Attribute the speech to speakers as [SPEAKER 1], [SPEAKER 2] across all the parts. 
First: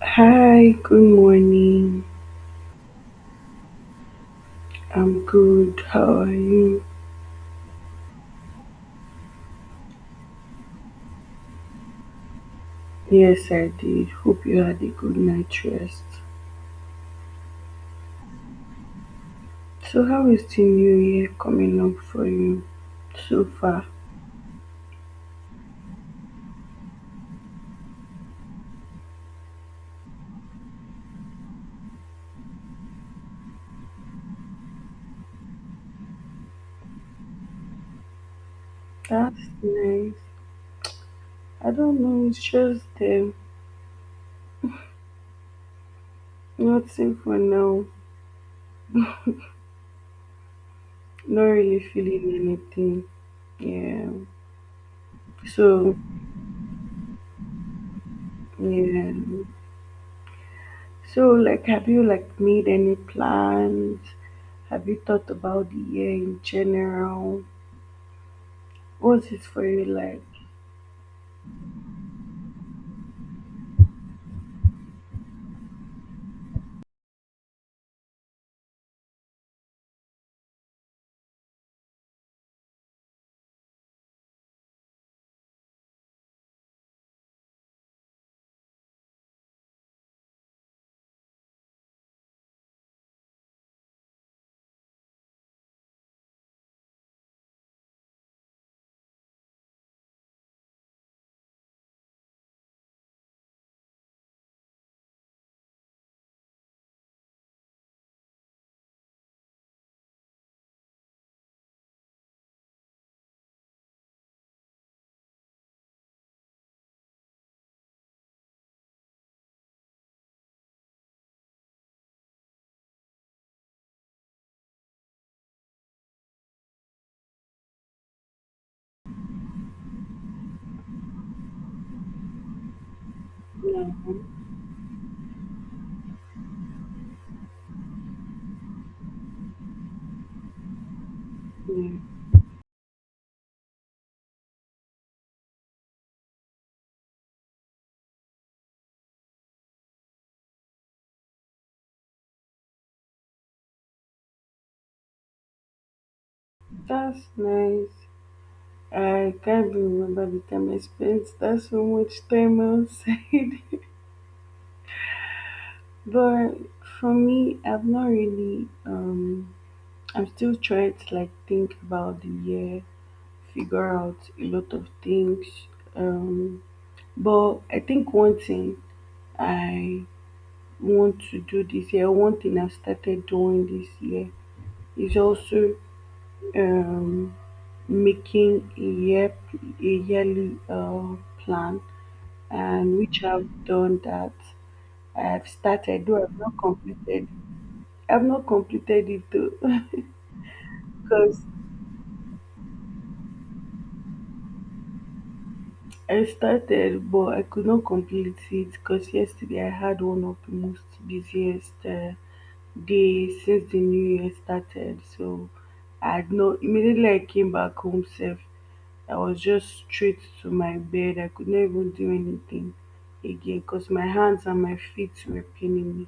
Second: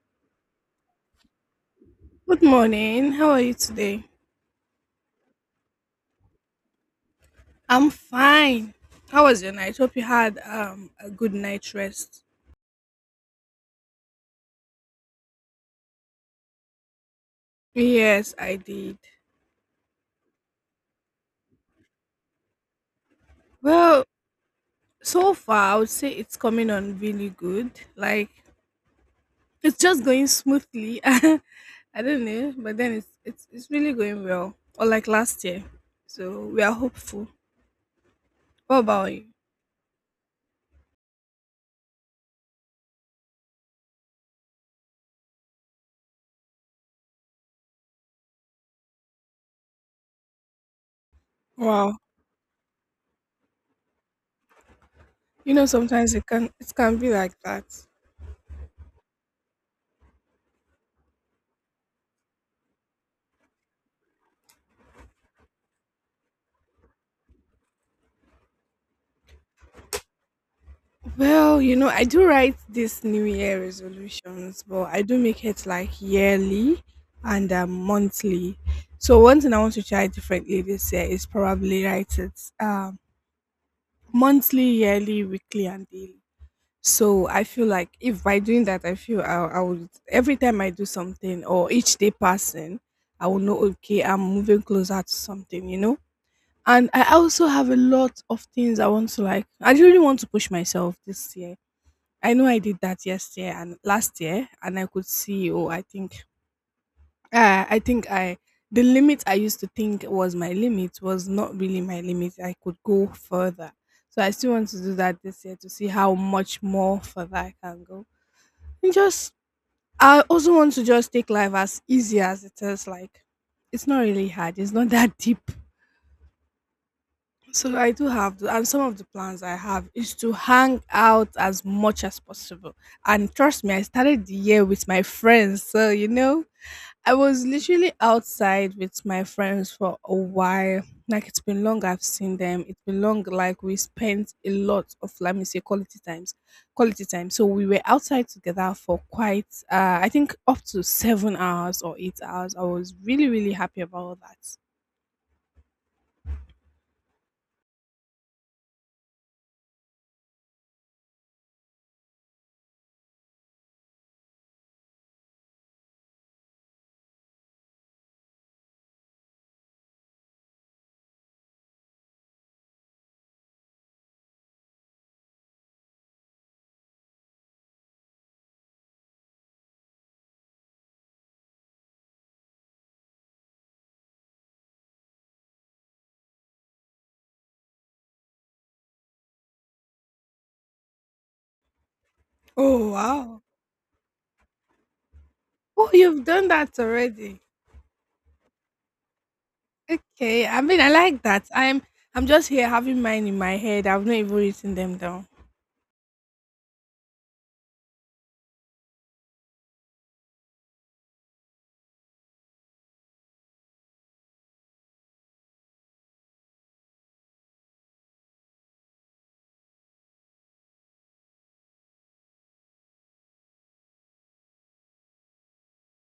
[SPEAKER 1] Hi, good morning.
[SPEAKER 2] Good morning. How are you today?
[SPEAKER 1] I'm good. How are you?
[SPEAKER 2] I'm fine. How was your night? Hope you had a good night rest.
[SPEAKER 1] Yes, I did. Hope you had a good night's rest.
[SPEAKER 2] Yes, I did.
[SPEAKER 1] So, how is the new year coming up for you so far?
[SPEAKER 2] Well, so far I would say it's coming on really good. Like it's just going smoothly. I don't know, but then it's really going well. Or like last year. So we are hopeful. What about you?
[SPEAKER 1] That's nice. I don't know, it's just nothing for now. Not really
[SPEAKER 2] Wow.
[SPEAKER 1] feeling anything. Yeah.
[SPEAKER 2] You know
[SPEAKER 1] So,
[SPEAKER 2] sometimes it can be like that.
[SPEAKER 1] yeah. So, like, have you like made any plans? Have you thought about the year in general? What is it for you like?
[SPEAKER 2] Well, you know, I do write this New Year resolutions, but I do make it like yearly and monthly. So one thing I want to try differently this year is probably write it um, monthly, yearly, weekly, and daily. So I feel like if by doing that, I feel I would every time I do something or each day passing, I will know okay, I'm moving closer to something, you know. And I also have a lot of things I want to like. I really want to push myself this year. I know I did that yesterday and last year, and I could see. Oh, I think, I think I the limit I used to think was my limit was not really my limit. I could go further, so I still want to do that this year to see how much more further I can go. And just, I also want to just take life as easy as it is. Like, it's not really hard. It's not that deep. So I do have, and some of the plans I have is to hang out as much as possible. And trust me, I started the year with my friends. So, you know, I was literally outside with my friends for a while. Like it's been long
[SPEAKER 1] Yeah,
[SPEAKER 2] I've seen them. It's been long like we spent a lot of, let me say, quality times. Quality time. So we were outside together for quite I think up to 7 hours or 8 hours. I was really, really happy about that.
[SPEAKER 1] that's nice. I can't be remember the time I spent that so much time outside. but for me, I've not really. I'm still trying to like think about the year, figure out a lot of things. Um, but I think one thing I want to do this year, one thing I've started doing this year is also um making a year, a yearly plan,
[SPEAKER 2] Oh,
[SPEAKER 1] and which
[SPEAKER 2] wow.
[SPEAKER 1] I've done that. I've
[SPEAKER 2] Oh,
[SPEAKER 1] started, though
[SPEAKER 2] you've done that already.
[SPEAKER 1] I've not completed it though.
[SPEAKER 2] Okay, I mean, I like
[SPEAKER 1] because
[SPEAKER 2] that. I'm just here having mine in my head. I've not even written them down.
[SPEAKER 1] I started but I could not complete it, because yesterday I had one of the most busiest day since the new year started. So I had no, immediately I came back home safe. I was just straight to my bed. I could not even do anything again because my hands and my feet were paining me.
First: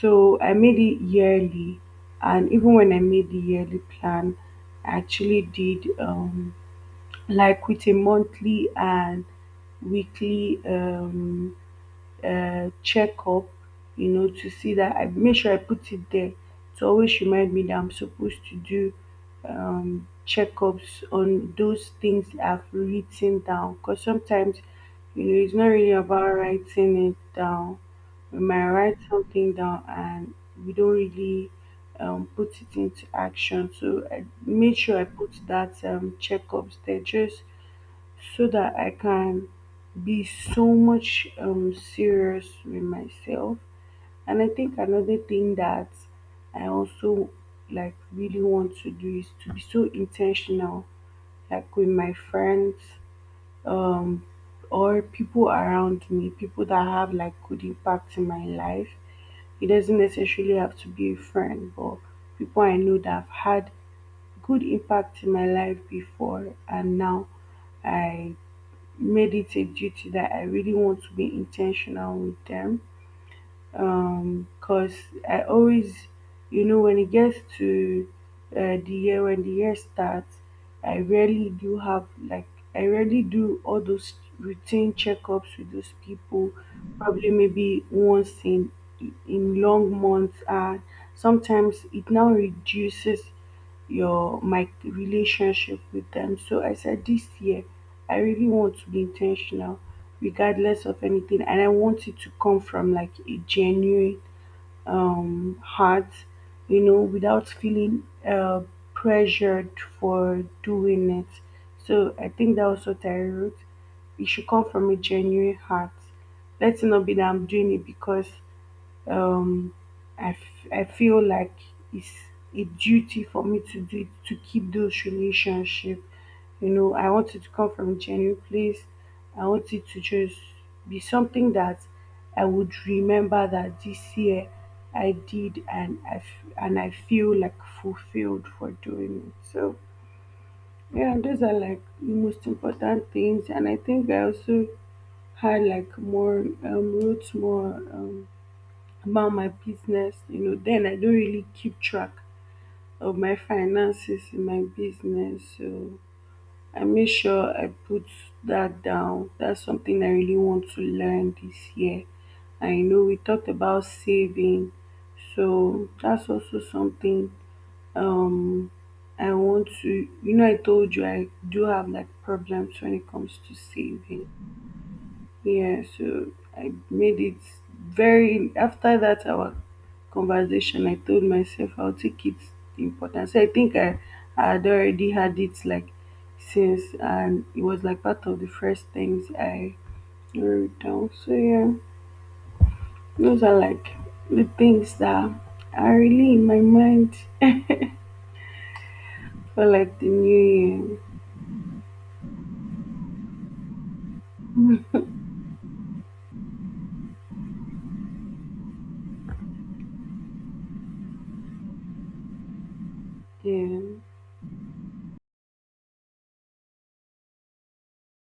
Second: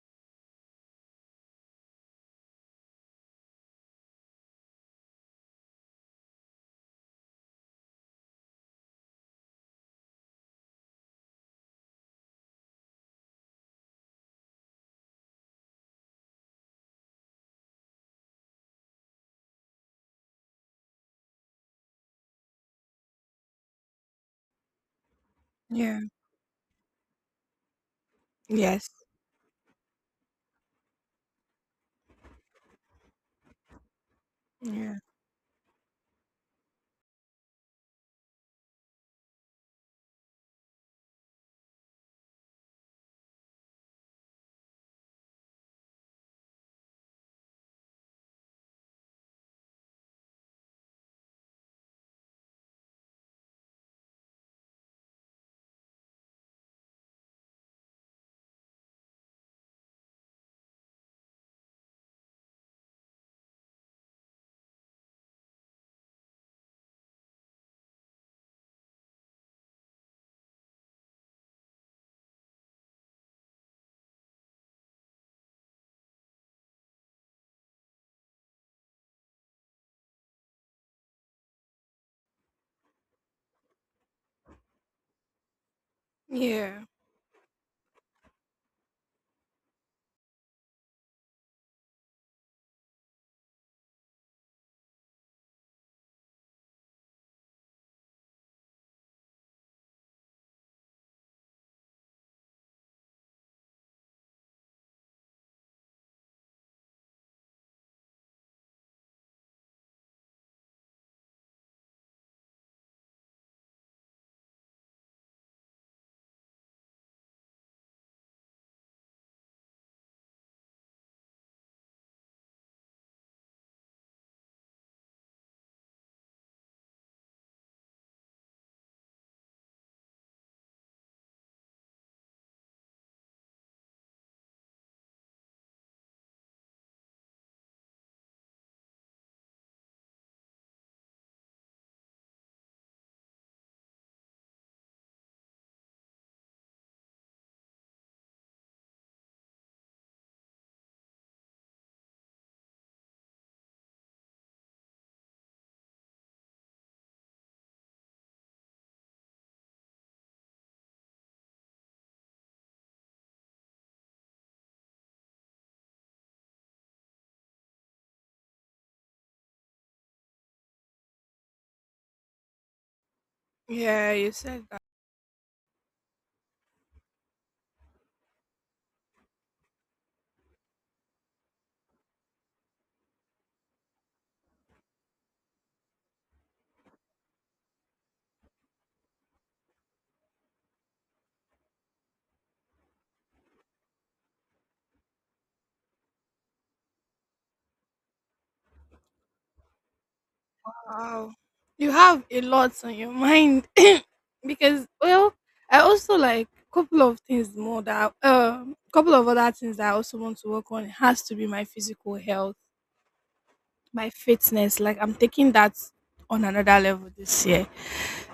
[SPEAKER 1] So I made it yearly, and even when I made the yearly plan, I actually did, like, with a monthly and weekly checkup, you know, to see that I make sure I put it there to always remind me that I'm supposed to do checkups on those things I've written down. Because sometimes, you know, it's not really
[SPEAKER 2] Yeah.
[SPEAKER 1] about writing it down. We might
[SPEAKER 2] Yes.
[SPEAKER 1] write something down and we don't really put it into action. So I made sure
[SPEAKER 2] Yeah.
[SPEAKER 1] I put that, checkups there, just so that I can be so much serious with myself. And I think another thing that I also like really want to do is to be so intentional, like with my friends, um, or people around me, people that have like good impact in my life. It doesn't necessarily have to be a friend, but people I know that have had good impact in my life before and now I made it a duty that I really want to be intentional with them. Cause I always, you know, when it gets to the year, when the year starts, I rarely do have, like, I rarely do all those routine checkups with those people.
[SPEAKER 2] Yeah.
[SPEAKER 1] Probably maybe once in long months, and sometimes it now reduces your my relationship with them. So I said this year I really want to be intentional regardless of anything, and I want it to come from like a genuine heart, you know, without feeling pressured for doing it. So I think that was what I wrote. It should come from a genuine heart. Let's not be that I'm doing it because um I feel like it's a duty for me to do, to keep those relationship. You know, I want it to come from a genuine place. I want it to just be something that I would remember that this year I did, and and I feel like fulfilled for doing it. So yeah, those are like the most important things. And I think I also had like more, wrote more, about my business. You know, then I don't really keep track of my finances in my business, so I make sure I put that down. That's something I really want to learn this year. I know we talked about saving, so that's also something, um I want to, you know, I told you I do have like problems when it comes to
[SPEAKER 2] Yeah,
[SPEAKER 1] saving.
[SPEAKER 2] you said that.
[SPEAKER 1] Yeah, so I made it very. After that our conversation, I told myself I'll take it important. So I think I had already had it like since, and it was like part of the first things I wrote down. So yeah. Those are like the things that are really in my mind for like the new
[SPEAKER 2] Wow. You have a lot on your mind. Because well, I also like couple of things more that couple of other things that I also want to work on. It has to be my physical health,
[SPEAKER 1] year.
[SPEAKER 2] my fitness. Like I'm taking that on another level this year.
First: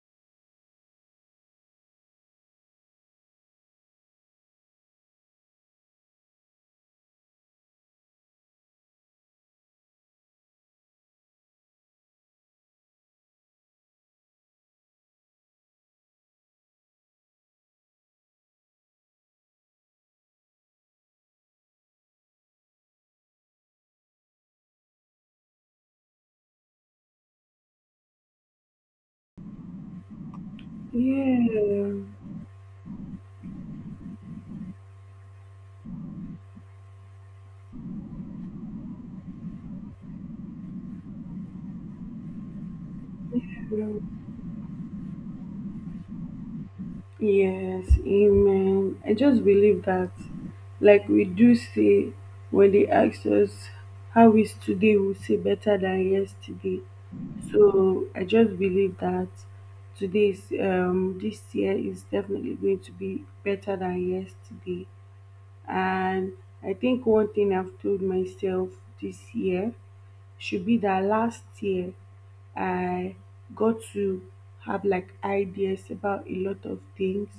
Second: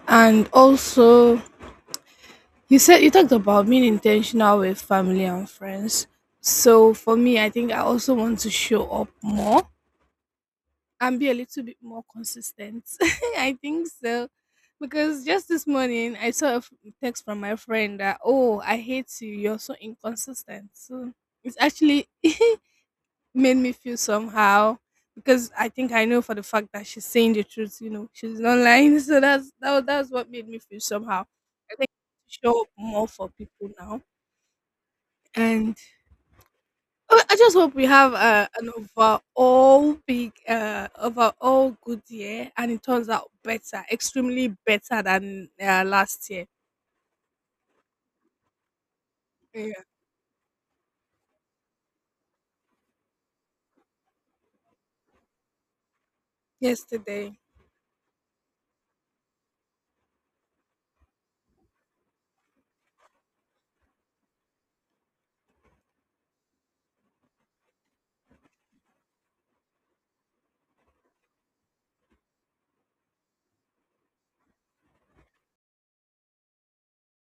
[SPEAKER 2] And also, you said you talked about being intentional with family and friends. So for me, I think I also want to show up more and be a little bit more consistent. I think so. Because just this morning, I saw a f- text from my friend that, oh, I hate you. You're so inconsistent. So it's actually made me feel somehow because I think I know for the fact that she's saying the truth, you know, she's not lying. So that's what made me feel somehow. I think I
[SPEAKER 1] Yeah.
[SPEAKER 2] show up more for people now, and I just hope we have an overall big, overall good year, and it turns out better,
[SPEAKER 1] Yeah.
[SPEAKER 2] extremely better than last year.
[SPEAKER 1] Yes, amen. I just
[SPEAKER 2] Yeah.
[SPEAKER 1] believe that, like we do say, when they ask us how is today, we say better than yesterday.
[SPEAKER 2] Yesterday,
[SPEAKER 1] So I just believe that today's this year is definitely going to be better than yesterday. And I think one thing I've told myself this year should be that last year I got to have like ideas about a lot of things.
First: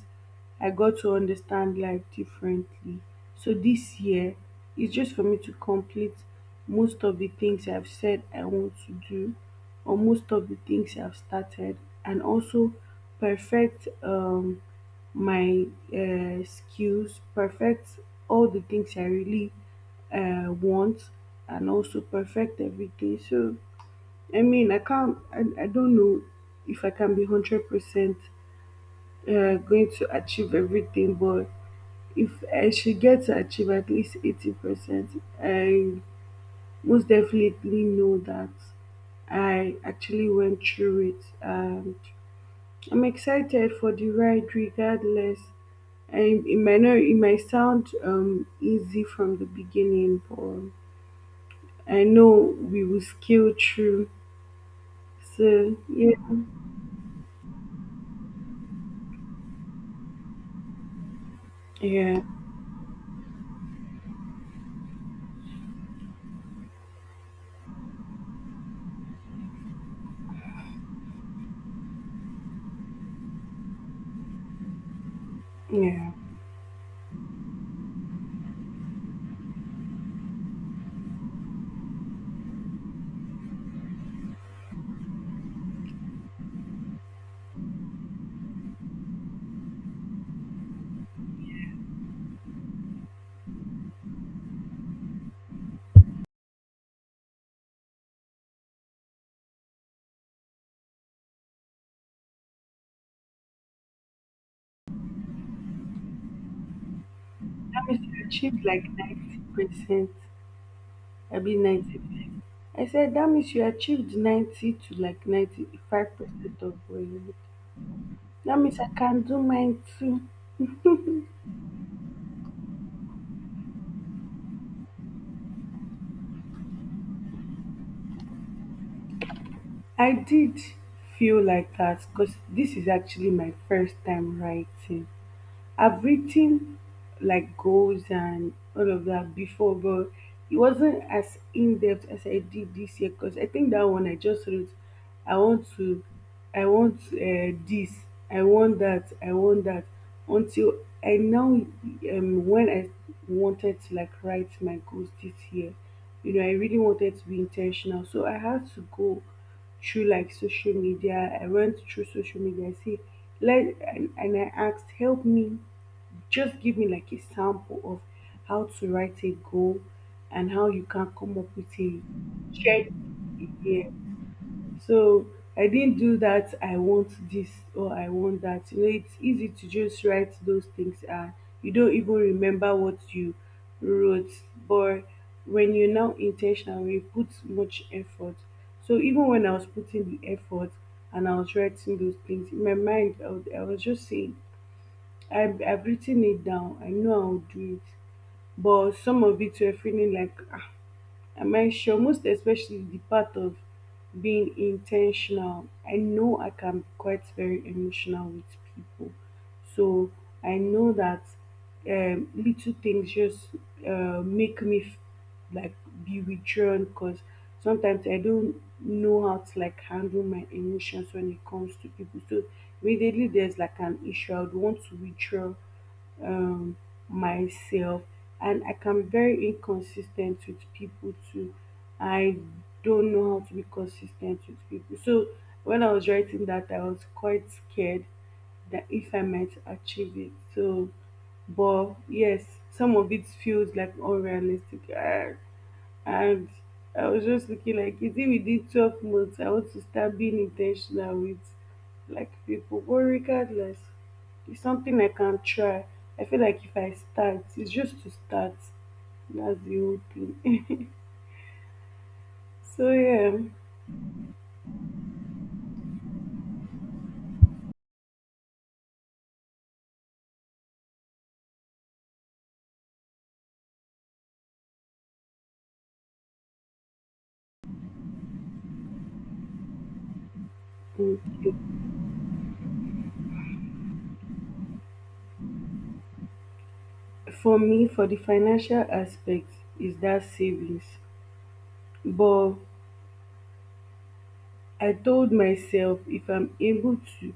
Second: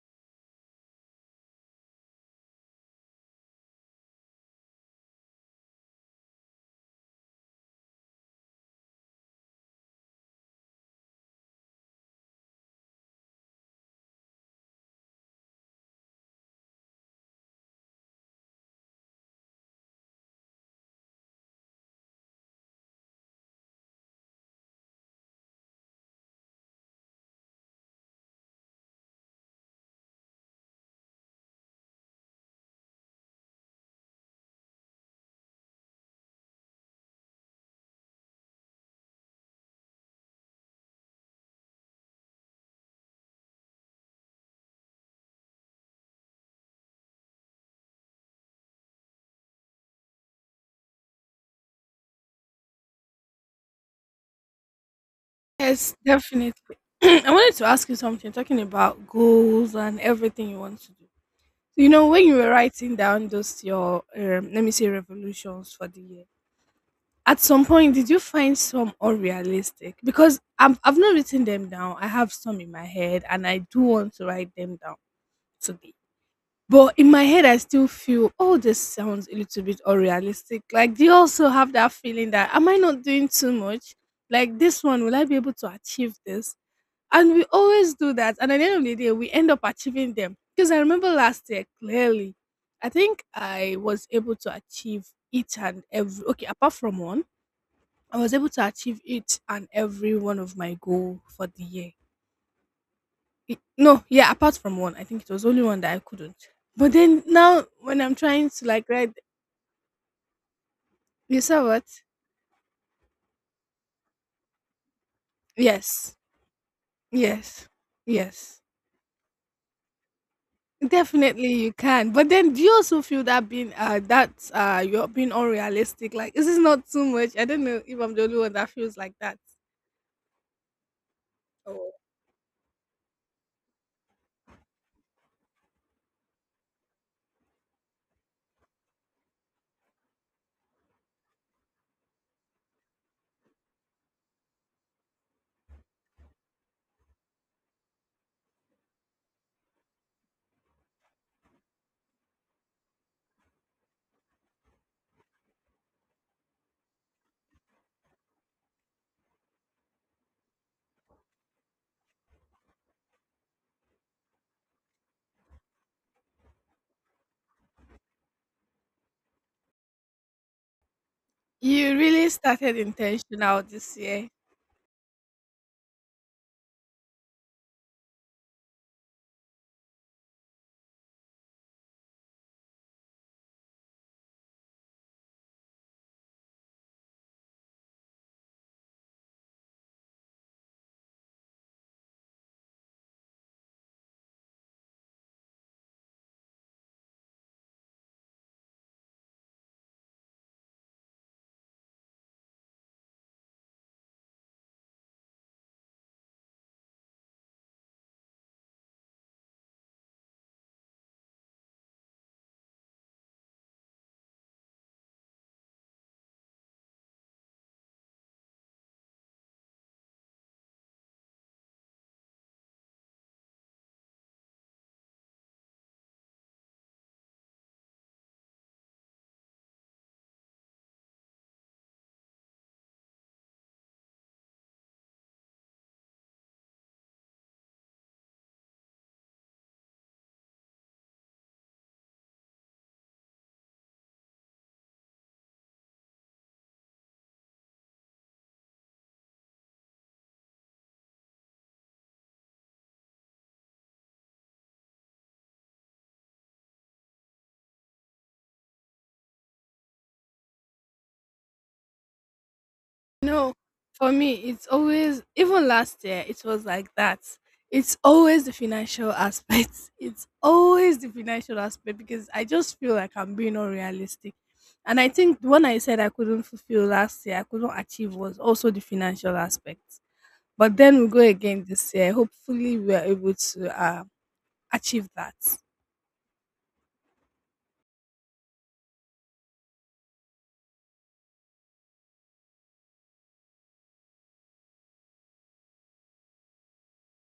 [SPEAKER 1] I got to understand life differently. So this year is just for me to complete most of the things I've said I want to do, or most of the things I've started, and also perfect, my skills, perfect all the things I really want, and also perfect everything. So, I mean, I can't, I don't know if I can be 100% going to achieve everything, but if I should get to achieve at least 80%, I most definitely know that I actually went through it. And I'm excited for the ride regardless. And it might not, it might sound easy from the beginning, but I know we will scale through. So
[SPEAKER 2] yes,
[SPEAKER 1] yeah,
[SPEAKER 2] definitely. I wanted to ask you something, talking about goals and everything you want to do. So, you know,
[SPEAKER 1] yeah,
[SPEAKER 2] when you were writing down those your, let me say, revolutions for the year, at some point, did you find some unrealistic? Because I've not written them down. I have some in my head and I do want to write them down today.
[SPEAKER 1] yeah.
[SPEAKER 2] But in my head, I still feel, oh, this sounds a little bit unrealistic. Like, do you also have that feeling that, am I not doing too much? Like, this one, will I be able to achieve this? And we always do that. And at the end of the day, we end up achieving them. Because I remember last year clearly, I think I was able to achieve each and every, okay, apart from one, I was able to achieve each and every one of my goal for the year. It- no, yeah, apart from one, I think it was only one that I couldn't. But then now,
[SPEAKER 1] That
[SPEAKER 2] when
[SPEAKER 1] means
[SPEAKER 2] I'm
[SPEAKER 1] you
[SPEAKER 2] trying
[SPEAKER 1] achieved
[SPEAKER 2] to
[SPEAKER 1] like
[SPEAKER 2] like write,
[SPEAKER 1] 90%. I
[SPEAKER 2] you
[SPEAKER 1] be
[SPEAKER 2] saw what?
[SPEAKER 1] 90%. I said that means you achieved 90 to like ninety five
[SPEAKER 2] Yes,
[SPEAKER 1] percent of what you need.
[SPEAKER 2] yes,
[SPEAKER 1] That
[SPEAKER 2] yes.
[SPEAKER 1] means I can do mine too.
[SPEAKER 2] Definitely, you can. But then, do you also feel that being that you're being unrealistic? Like, is this not too much? I don't know if I'm the only one that feels like that.
[SPEAKER 1] I did feel like
[SPEAKER 2] Or
[SPEAKER 1] that because this is actually my first time writing. I've written like goals and all of that before, but it wasn't as in depth as I did this year, because I think that one I just wrote, I want to, I want this, I want that, until I now, when I wanted to like write my goals this year, you know, I really wanted to be intentional, so I had to go through like social media. I went through social media. I see, let and I asked, help me, just give me like a sample of how to write a goal and how you can come up with
[SPEAKER 2] you
[SPEAKER 1] a
[SPEAKER 2] really started
[SPEAKER 1] shared.
[SPEAKER 2] intentional
[SPEAKER 1] Yeah,
[SPEAKER 2] this year.
[SPEAKER 1] so I didn't do that, I want this, or I want that. You know, it's easy to just write those things and you don't even remember what you wrote. But when you're now intentional, when you put much effort. So even when I was putting the effort and I was writing those things, in my mind, I was just saying, I've written it down. I know I'll do it. But some of it were feeling like, ah, am I sure, most especially the part of being intentional. I know I can be quite very emotional with people, so I know that, little things just make me like be withdrawn, because sometimes I don't know how to like handle my emotions when it comes to people. So immediately there's like an issue, I would want to withdraw um, myself, and I can be very inconsistent with people too. I don't know how to be consistent with people. So when I was writing that, I was quite scared that if I might achieve it. So, but yes, some of it feels like unrealistic. And I was just looking like, is it within 12 months? I want to start being intentional with like people. But regardless, it's something I can try. I feel like if I start, it's just to start. That's the whole thing. so yeah,
[SPEAKER 2] No, for me, it's always, even last year, it was like that. It's always the financial aspect. It's always the financial aspect because I just feel like I'm being unrealistic. And I think when I said I couldn't fulfill last year, I couldn't achieve was also the financial aspect. But then we go again
[SPEAKER 1] mm.
[SPEAKER 2] this year. Hopefully, we are able to achieve that.
[SPEAKER 1] For me, for the financial aspect, is that savings. But I told myself if I'm able to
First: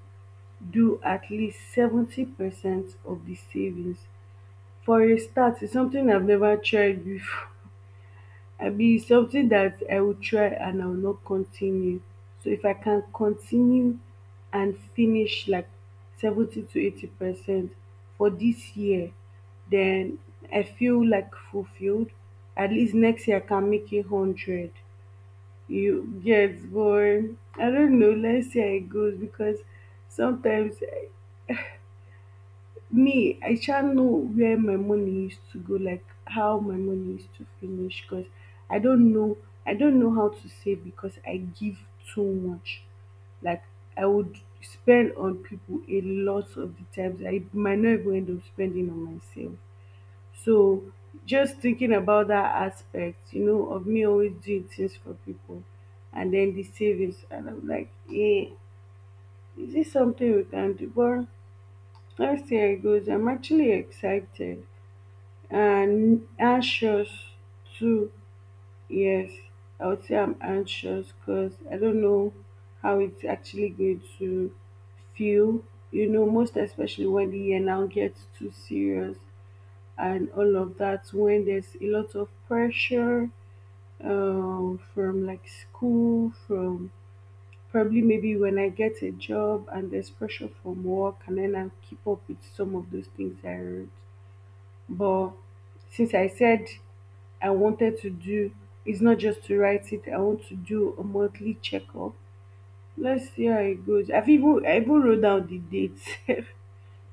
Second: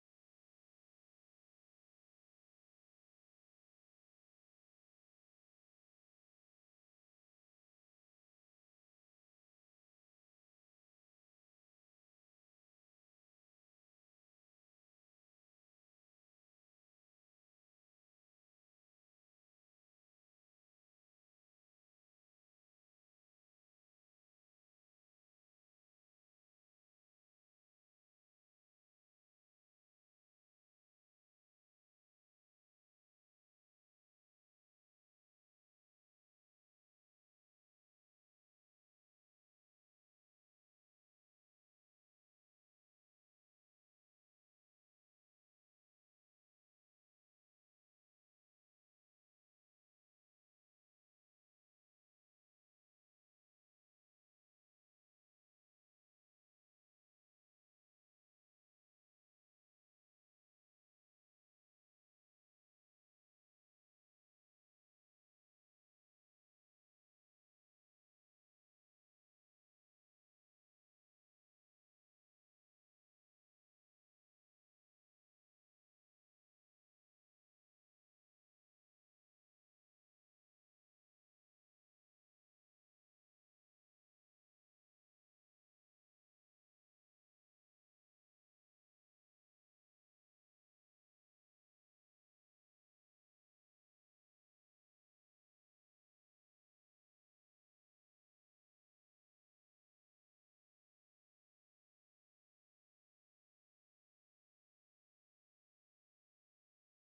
[SPEAKER 1] do at least 70% of the savings, for a start it's something I've never tried before. I mean, it's something that I will try and I will not continue. So if I can continue and finish like 70 to 80% for this year, then I feel like fulfilled. At least next year I can make it 100. You get, but I don't know. Let's see how it goes, because sometimes me I sha know where my money is to go, like how my money is to finish, because i don't know I don't know how to save, because I give too much, like I would spend on people a lot of the times, I might not even end up spending on myself. So just thinking about that aspect, you know, of me always doing things for people, and then the savings, and I'm like, eh, is this something we can do? But let's see how it goes. I'm actually excited and anxious too. Yes, I would say I'm anxious because I don't know how it's actually going to feel. Most especially when the year now gets too serious and all of that, when there's a lot of pressure from like school, from probably maybe when I get a job and there's pressure from work and then I keep up with some of those things I wrote. But since I said I wanted to do, it's not just to write it, I want to do a monthly checkup. Let's see how it goes. I even wrote down the date,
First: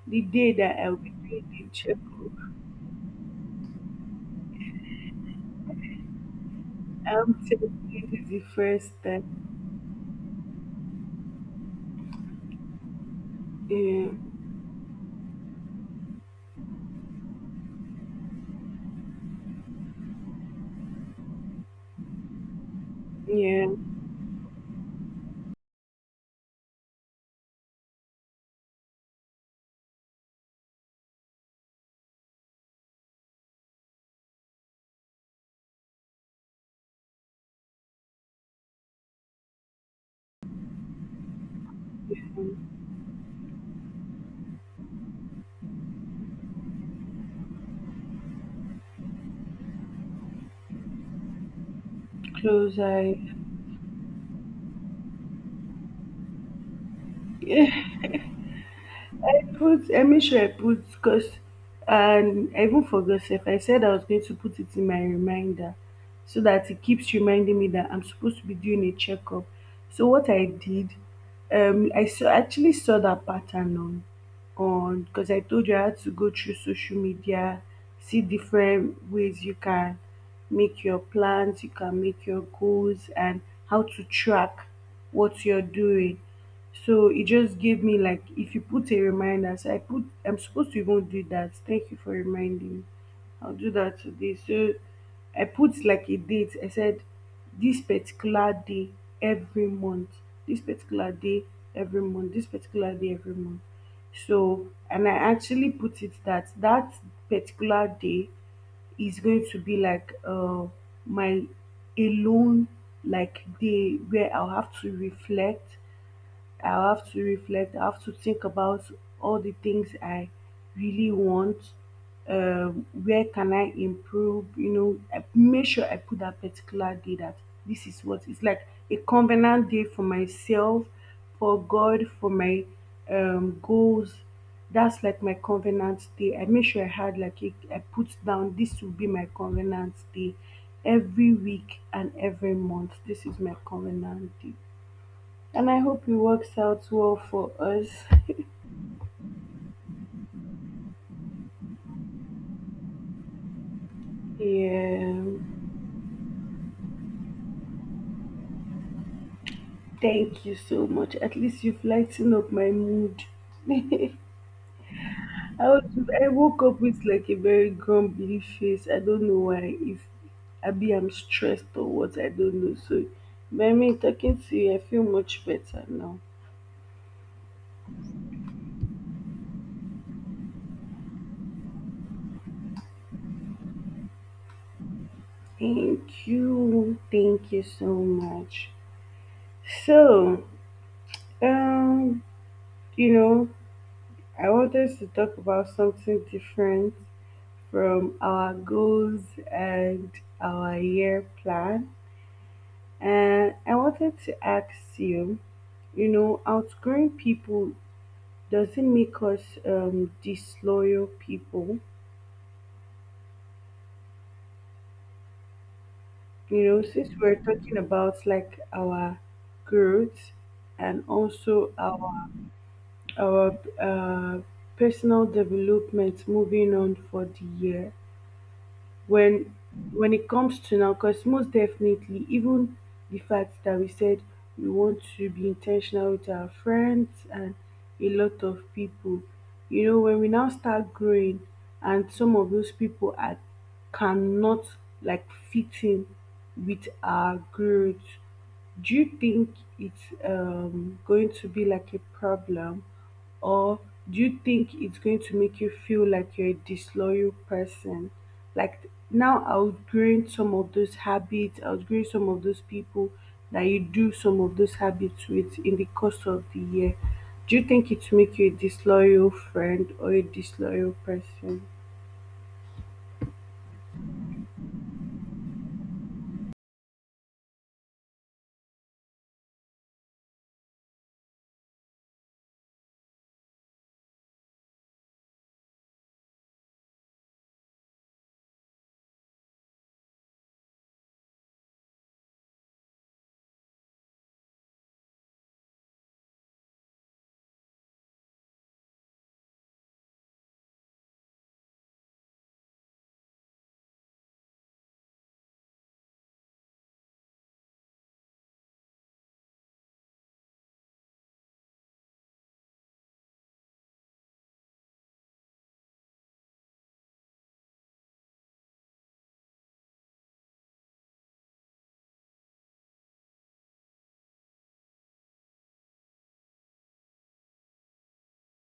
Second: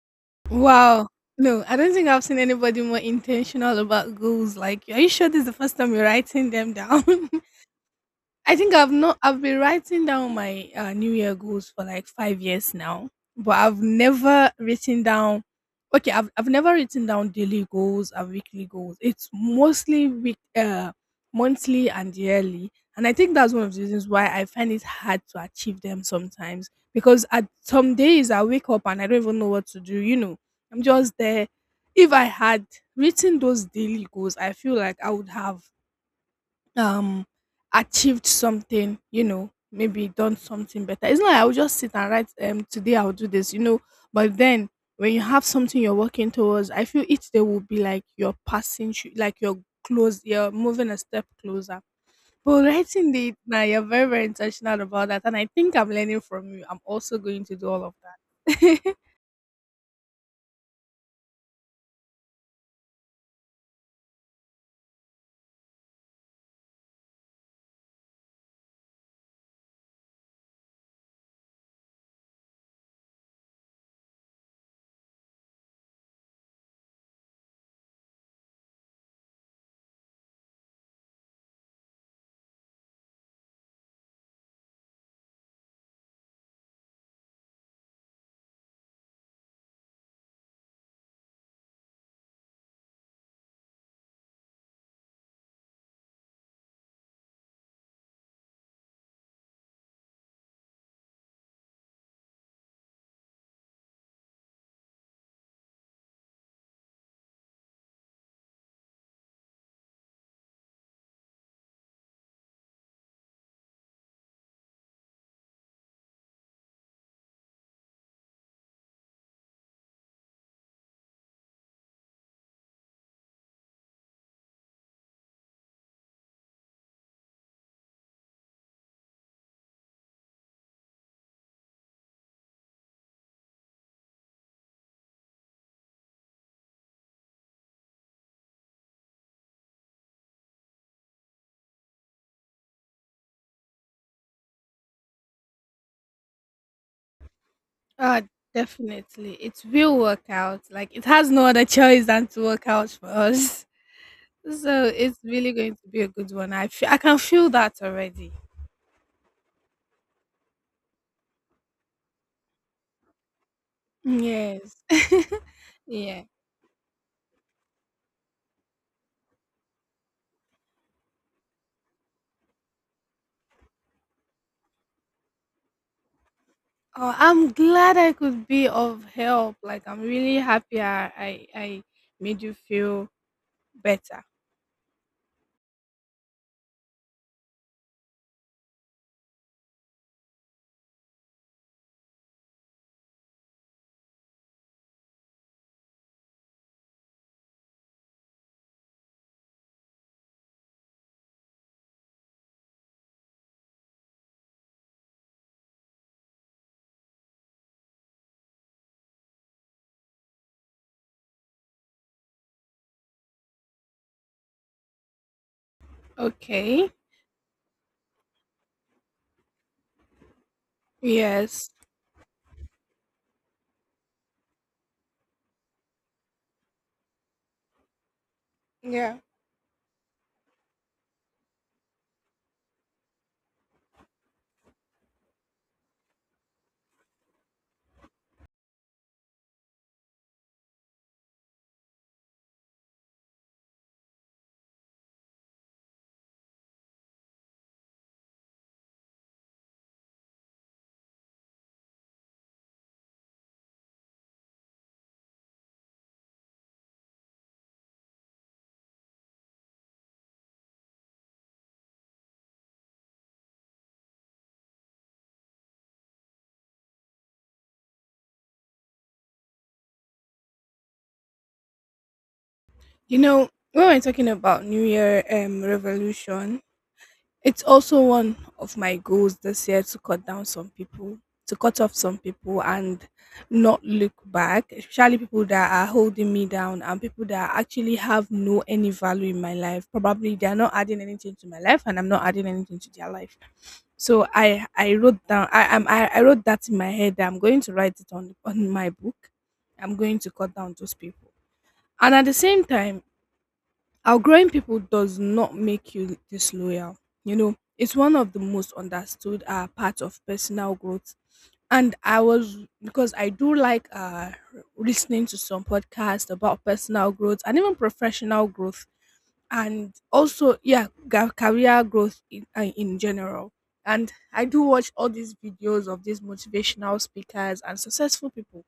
[SPEAKER 1] the day that I'll
[SPEAKER 2] Wow.
[SPEAKER 1] be doing
[SPEAKER 2] No,
[SPEAKER 1] the
[SPEAKER 2] I don't think I've seen
[SPEAKER 1] checkup.
[SPEAKER 2] anybody more intentional about goals. Like, are you sure this is the first time you're writing them down?
[SPEAKER 1] I'm telling you, this is the
[SPEAKER 2] I think
[SPEAKER 1] first
[SPEAKER 2] I've not. I've
[SPEAKER 1] time.
[SPEAKER 2] been writing down my New Year goals for like 5 years now, but I've
[SPEAKER 1] Yeah,
[SPEAKER 2] never written down. Okay, I've never written down daily goals and weekly goals. It's mostly monthly and yearly, and I think that's one
[SPEAKER 1] yeah.
[SPEAKER 2] of the reasons why I find it hard to achieve them sometimes. Because at some days I wake up and I don't even know what to do. You know, I'm just there. If I had written those daily goals, I feel like I would have um achieved something, you know, maybe done something better. It's not like I will just sit and write, today I'll do this, you know. But then when you have something you're working towards, I feel each day will be like like you're close, you're moving a step closer. But
[SPEAKER 1] Close
[SPEAKER 2] writing
[SPEAKER 1] eye.
[SPEAKER 2] the now, you're very, very intentional about that, and I think I'm learning from you. I'm also going to do all of that.
[SPEAKER 1] I made sure I put because and I even forgot. If I said I was going to put it in my reminder so that it keeps reminding me that I'm supposed to be doing a checkup. So what I did, I saw actually saw that pattern on because I told you I had to go through social media, see different ways you can make your plans, you can make your goals, and how to track what you're doing. So it just gave me like if you put a reminder, so I put I'm supposed to even do that. Thank you for reminding me. I'll do that today. So I put like a date. I said this particular day every month. This particular day every month. This particular day every month. So and I actually put it that that particular day is going to be like my alone, like day where I'll have to reflect. I have to think about all the things I really want. Where can I improve? I make sure I put that particular day that this is what it's like, a covenant day for myself, for God, for my goals. That's like my covenant day. I make sure I had like a, I put down this will be my covenant day every week and every month. This is my covenant day. And I hope it works out well for us.
[SPEAKER 2] uh definitely it will work out. Like it has no other choice than to work out for us. So it's
[SPEAKER 1] Yeah.
[SPEAKER 2] really going to be a good one. I feel, I can feel that already.
[SPEAKER 1] Thank you so much. At least you've lightened up my mood. I
[SPEAKER 2] Yes.
[SPEAKER 1] was
[SPEAKER 2] Yeah.
[SPEAKER 1] I woke up with like a very grumpy face. I don't know why. If Abby I'm stressed or what, I don't know. So by me talking to you, I feel much better now.
[SPEAKER 2] Oh, I'm glad I could be of help. Like I'm really happy I made you feel better.
[SPEAKER 1] Thank you. Thank you so much. So, um, you know, I wanted to talk about something different from our goals and our year plan. And I wanted to ask you, outgrowing people doesn't make us disloyal people. You know,
[SPEAKER 2] Okay.
[SPEAKER 1] since we're talking about like our growth and
[SPEAKER 2] Yes.
[SPEAKER 1] also our personal development moving on for the year.
[SPEAKER 2] Yeah.
[SPEAKER 1] when when it comes to now, because most definitely, even the fact that we said we want to be intentional with our friends and a lot of people, when we now start growing and some of those people are cannot like fit in with our growth, do you think it's going to be like a problem, or do you think it's going to make you feel like you're a disloyal person? Like now outgrowing some of those habits, outgrowing some of those people that you do some of those habits with in the course of the year. Do you think it will make you a disloyal friend or a disloyal person?
[SPEAKER 2] You know, when we're talking about New Year revolution, it's also one of my goals this year to cut down some people, to cut off some people and not look back, especially people that are holding me down and people that actually have no any value in my life. Probably they are not adding anything to my life and I'm not adding anything to their life. So I wrote down I wrote that in my head, that I'm going to write it on my book. I'm going to cut down those people. And at the same time, outgrowing people does not make you disloyal. You know, it's one of the most understood parts of personal growth. And I was, because I do like listening to some podcasts about personal growth and even professional growth, and also yeah, career growth in general. And I do watch all these videos of these motivational speakers and successful people,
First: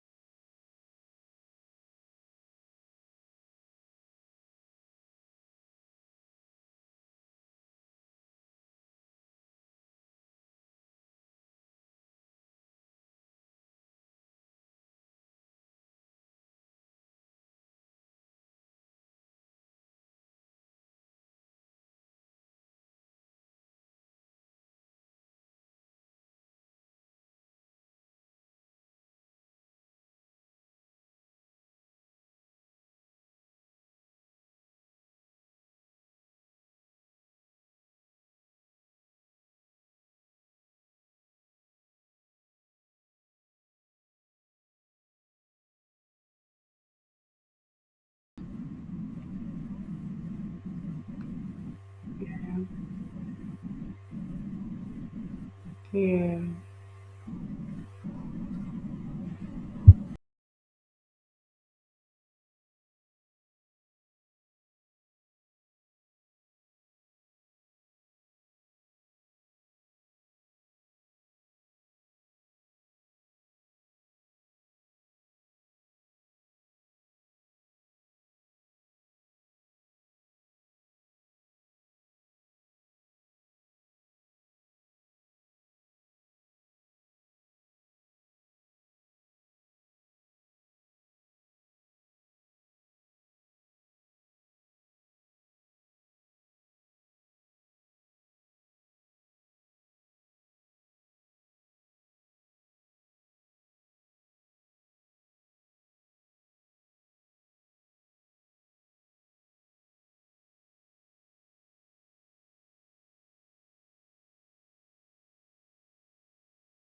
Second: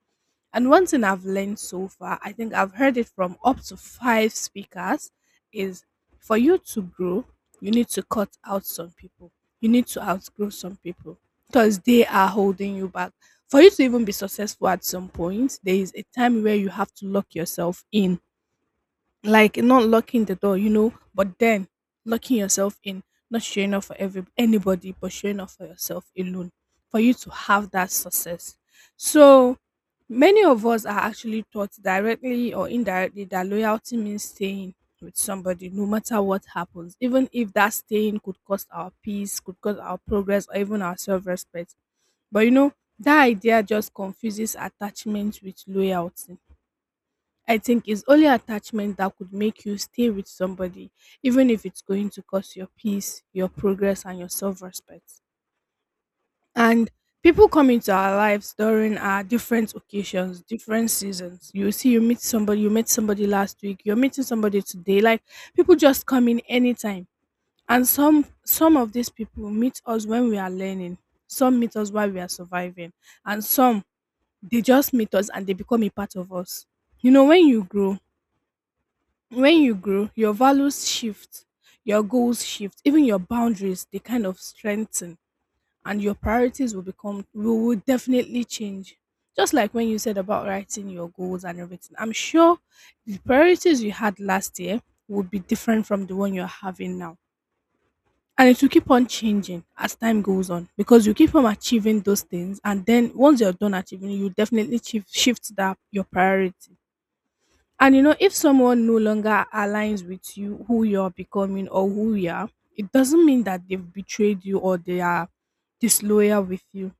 [SPEAKER 2] and one thing I've learned so far, I think I've heard it from up to five speakers, is for you to grow, you need to cut out some people. You need to outgrow some people because they are holding you back. For you to even be successful at some point, there is a time where you have to lock yourself in, like not locking the door, you know, but then locking yourself in, not showing up for every anybody, but showing up for yourself alone, for you to have that success. So many of us are actually taught directly or indirectly that loyalty means staying with somebody no matter what happens, even if that staying could cost our peace, could cost our progress, or even our self respect. But you know, that idea just confuses attachment with loyalty. I think it's only attachment that could make you stay with somebody, even if it's going to cost your peace, your progress, and your self respect.
[SPEAKER 1] Yeah,
[SPEAKER 2] And people come into our lives during our different occasions, different seasons. You see, you meet somebody, you met somebody last week, you're meeting somebody today. Like people just come in anytime. And some of these people meet us when we are learning, some meet us while we are surviving, and some they just meet us and they become a part of us. You know, when you grow your values shift, your goals shift, even your boundaries they kind of strengthen, and your priorities will become will definitely change. Just like when you said about writing your goals and everything, I'm sure the priorities you had last year will be different from the one you're having now, and it will keep on changing as time goes on because you keep on achieving those things, and then once you're done achieving you definitely shift that your priority. And you know, if someone no longer aligns with you, who you're becoming or who you are, it doesn't mean that they've betrayed you or they are disloyal with you.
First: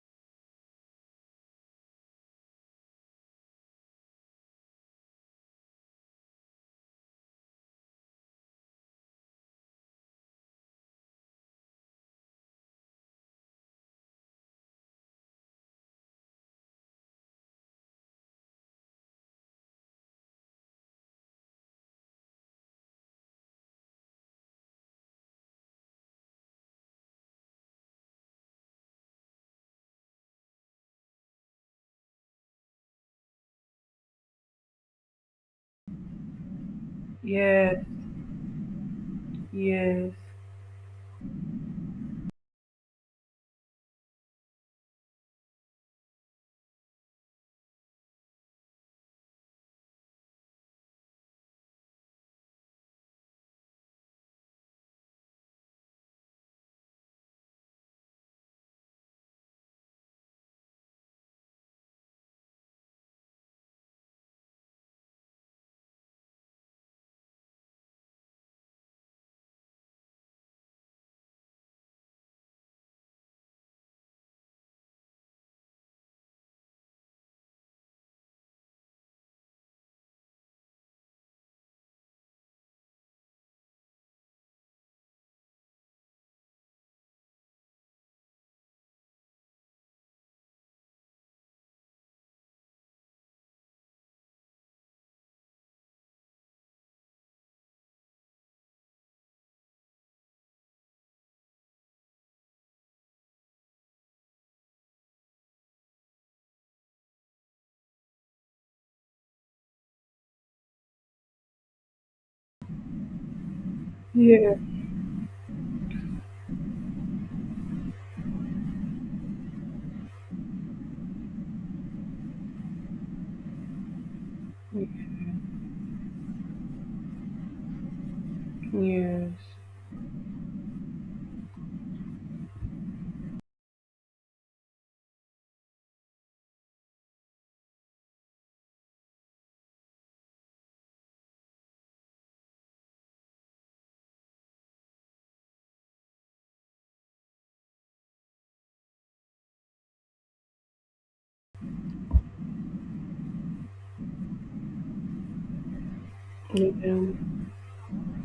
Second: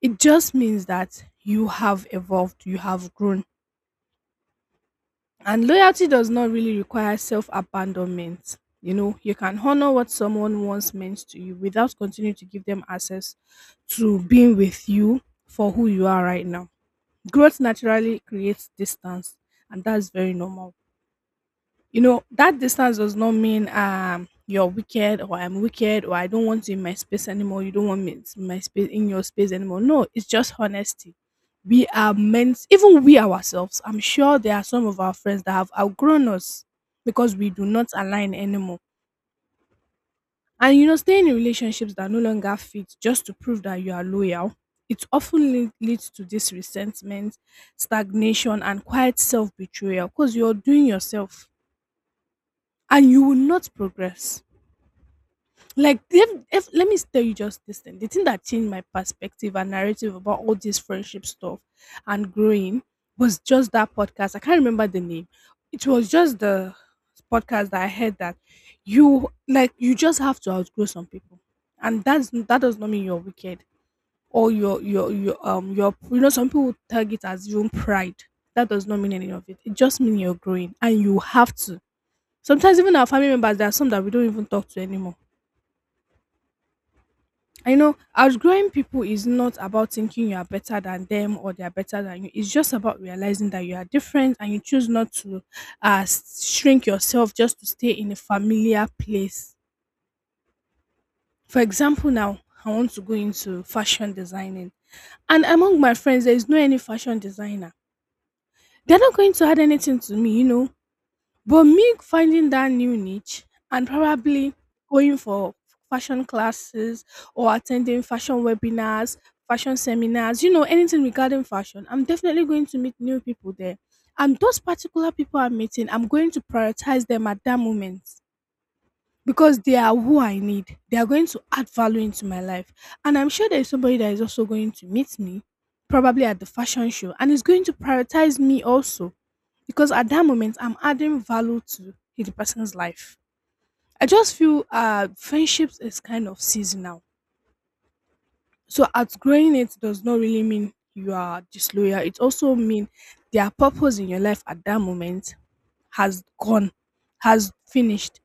[SPEAKER 2] It just means that you have evolved, you have grown. And loyalty does not really require self abandonment. You know, you can honor what someone once meant to you without continuing to give them access to being with you for who you are right now. Growth naturally creates distance, and that's very normal. You know that distance does not mean you're wicked or I'm wicked or I don't want you in my space anymore, you don't want me in my space, in your space anymore. No, it's just honesty. We are meant, even we ourselves, I'm sure there are some of our friends that have outgrown us because we do
[SPEAKER 1] yeah,
[SPEAKER 2] not align anymore.
[SPEAKER 1] yes,
[SPEAKER 2] And you know staying in relationships that no longer fit just to prove that you are loyal, it often leads to this resentment, stagnation and quiet self-betrayal, because you're doing yourself and you will not progress. Like if let me tell you just this thing. The thing that changed my perspective and narrative about all this friendship stuff and growing was just that podcast. I can't remember the name. It was just the podcast that I heard that you just have to outgrow some people. And that's, that does not mean you're wicked or your you know some people tag it as your own pride. That does not mean any of it. It just means you're growing and you have to. Sometimes even our family members, there are some that we don't even talk to anymore. I know outgrowing people is not about thinking you are better than them or they are better than you. It's just about realizing that you are different and you choose not to shrink yourself just to stay in a familiar place. For example, now I want to go into fashion designing, and among my friends, there is no any fashion designer. They're not going to add anything to me, you know. But me finding that new niche and
[SPEAKER 1] yeah,
[SPEAKER 2] probably
[SPEAKER 1] yes,
[SPEAKER 2] going for fashion classes, or attending fashion webinars, fashion seminars, you know, anything regarding fashion, I'm definitely going to meet new people there. And those particular people I'm meeting, I'm going to prioritize them at that moment
[SPEAKER 1] yeah,
[SPEAKER 2] because they are who I need. They are going to add value into my life. And I'm sure there's somebody that is also going to meet me, probably at the fashion show, and is going to prioritize me also. Because at that moment, I'm adding value to the person's life. I just feel friendships is kind of seasonal. So outgrowing it does not really mean you are disloyal. It also means their purpose in your life at that moment has gone, has finished,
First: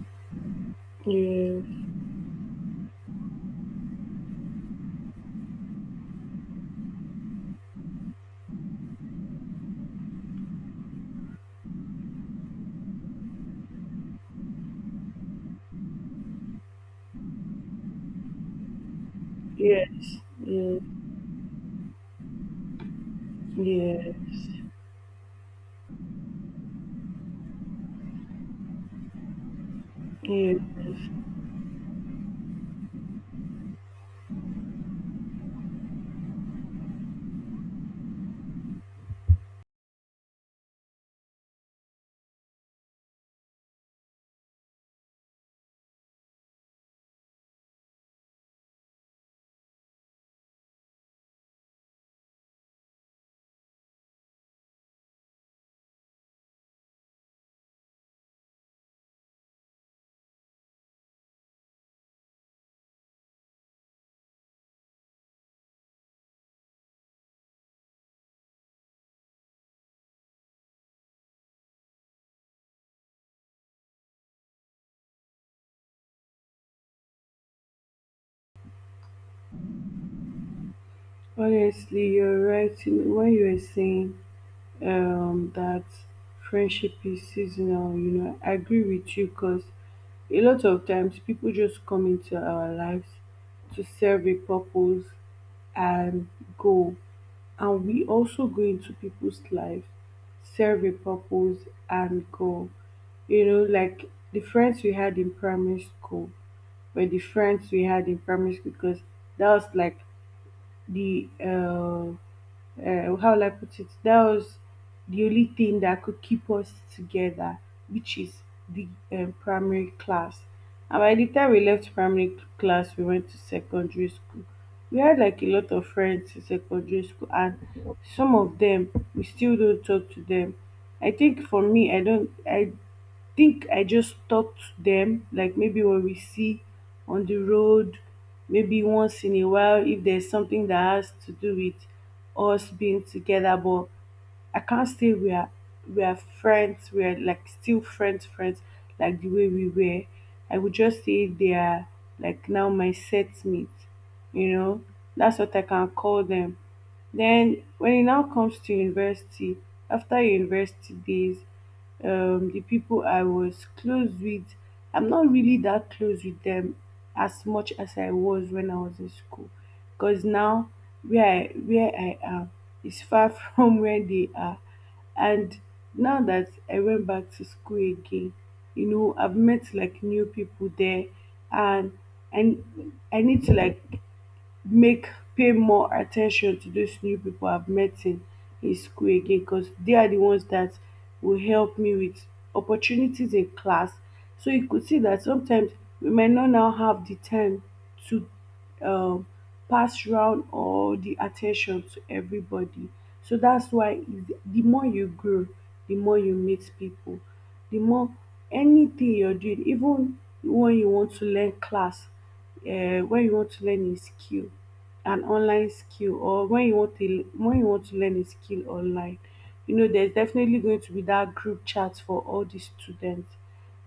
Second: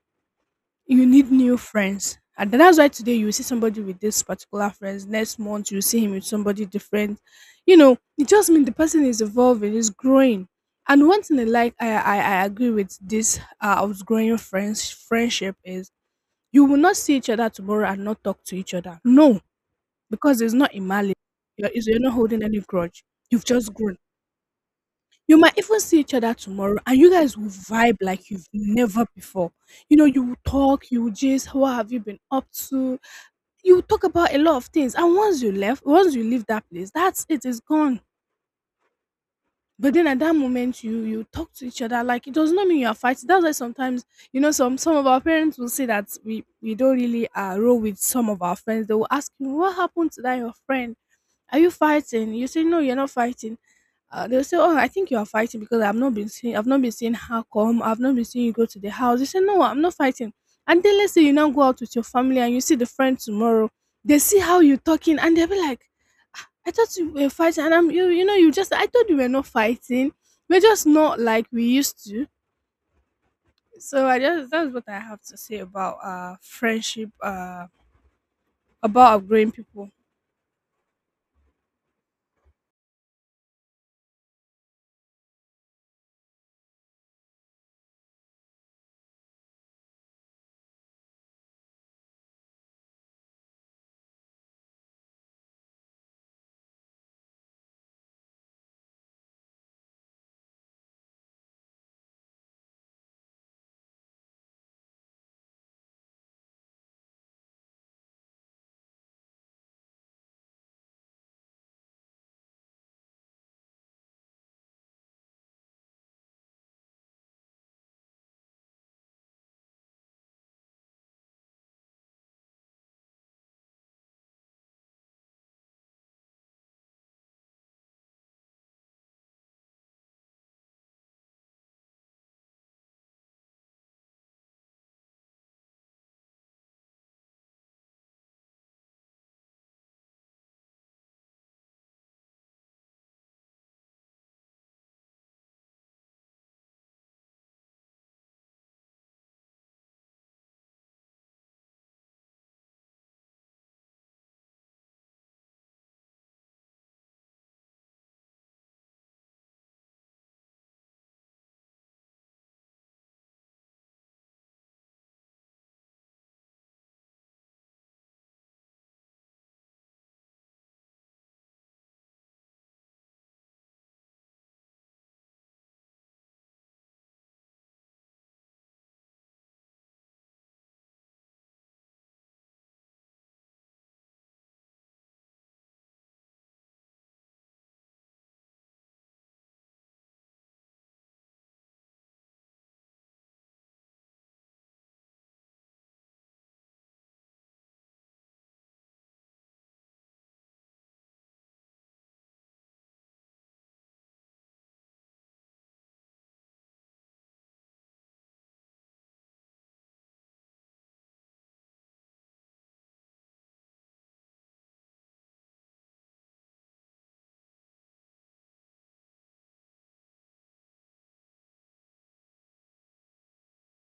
[SPEAKER 2] you need new
[SPEAKER 1] yeah,
[SPEAKER 2] friends. And then that's why today you will see somebody with this particular friends. Next month you will see him with somebody different. You know, it just means the person is evolving, is growing. And one thing I like, I agree with this outgrowing friendship is, you will not see each other tomorrow and not talk to each other. No,
[SPEAKER 1] yes,
[SPEAKER 2] because it's not a
[SPEAKER 1] yes,
[SPEAKER 2] malice. You're not holding any grudge. You've just grown.
[SPEAKER 1] yes,
[SPEAKER 2] You might even see each other tomorrow and you guys will vibe like you've never before. You know, you will
[SPEAKER 1] yes.
[SPEAKER 2] talk, you will just, what have you been up to? You will talk about a lot of things. And, once you leave that place, that's it, it's gone. But then at that moment, you talk to each other, like it does not mean you are fighting. That's why sometimes you know some of our parents will say that we don't really roll with some of our friends. They will ask you what happened to that your friend, are you fighting? You say no, you're not fighting. They'll say, "Oh, I think you are fighting because I've not been seeing, how come, I've not been seeing you go to the house." You say, "No, I'm not fighting." And then let's say you now go out with your family and you see the friend tomorrow, they see how you talking and they'll be like, "I thought you were fighting," and I thought you were not fighting. We're just not like we used to. So I just that's what I have to say about friendship, about outgrowing people.
[SPEAKER 1] Honestly, you're right when you were saying that friendship is seasonal. I agree with you because a lot of times people just come into our lives to serve a purpose and go. And we also go into people's lives, serve a purpose, and go. Like the friends we had in primary school were the friends we had in primary school because that was like the how will I put it? That was the only thing that could keep us together, which is the primary class. And by the time we left primary class, we went to secondary school. We had like a lot of friends in secondary school, and some of them we still don't talk to them. I think for me, I don't. I think I just talk to them, like maybe when we see on the road, maybe once in a while, if there's something that has to do with us being together. But I can't say we are friends, we are like still friends, friends, like the way we were. I would just say they are like now my set mate, you know. That's what I can call them. Then when it now comes to university, after university days, the people I was close with, I'm not really that close with them as much as I was when I was in school. Because now where I am, is far from where they are. And now that I went back to school again, I've met like new people there and and I need to like make pay more attention to those new people I've met in school again because they are the ones that will help me with opportunities in class. So you could see that sometimes we might not now have the time to um, pass round all the attention to everybody. So that's why the more you grow, the more you meet people, the more anything you're doing, even when you want to learn class, when you want to learn a skill, an online skill, or when you want to learn a skill online, there's definitely going to be that group chat for all the students.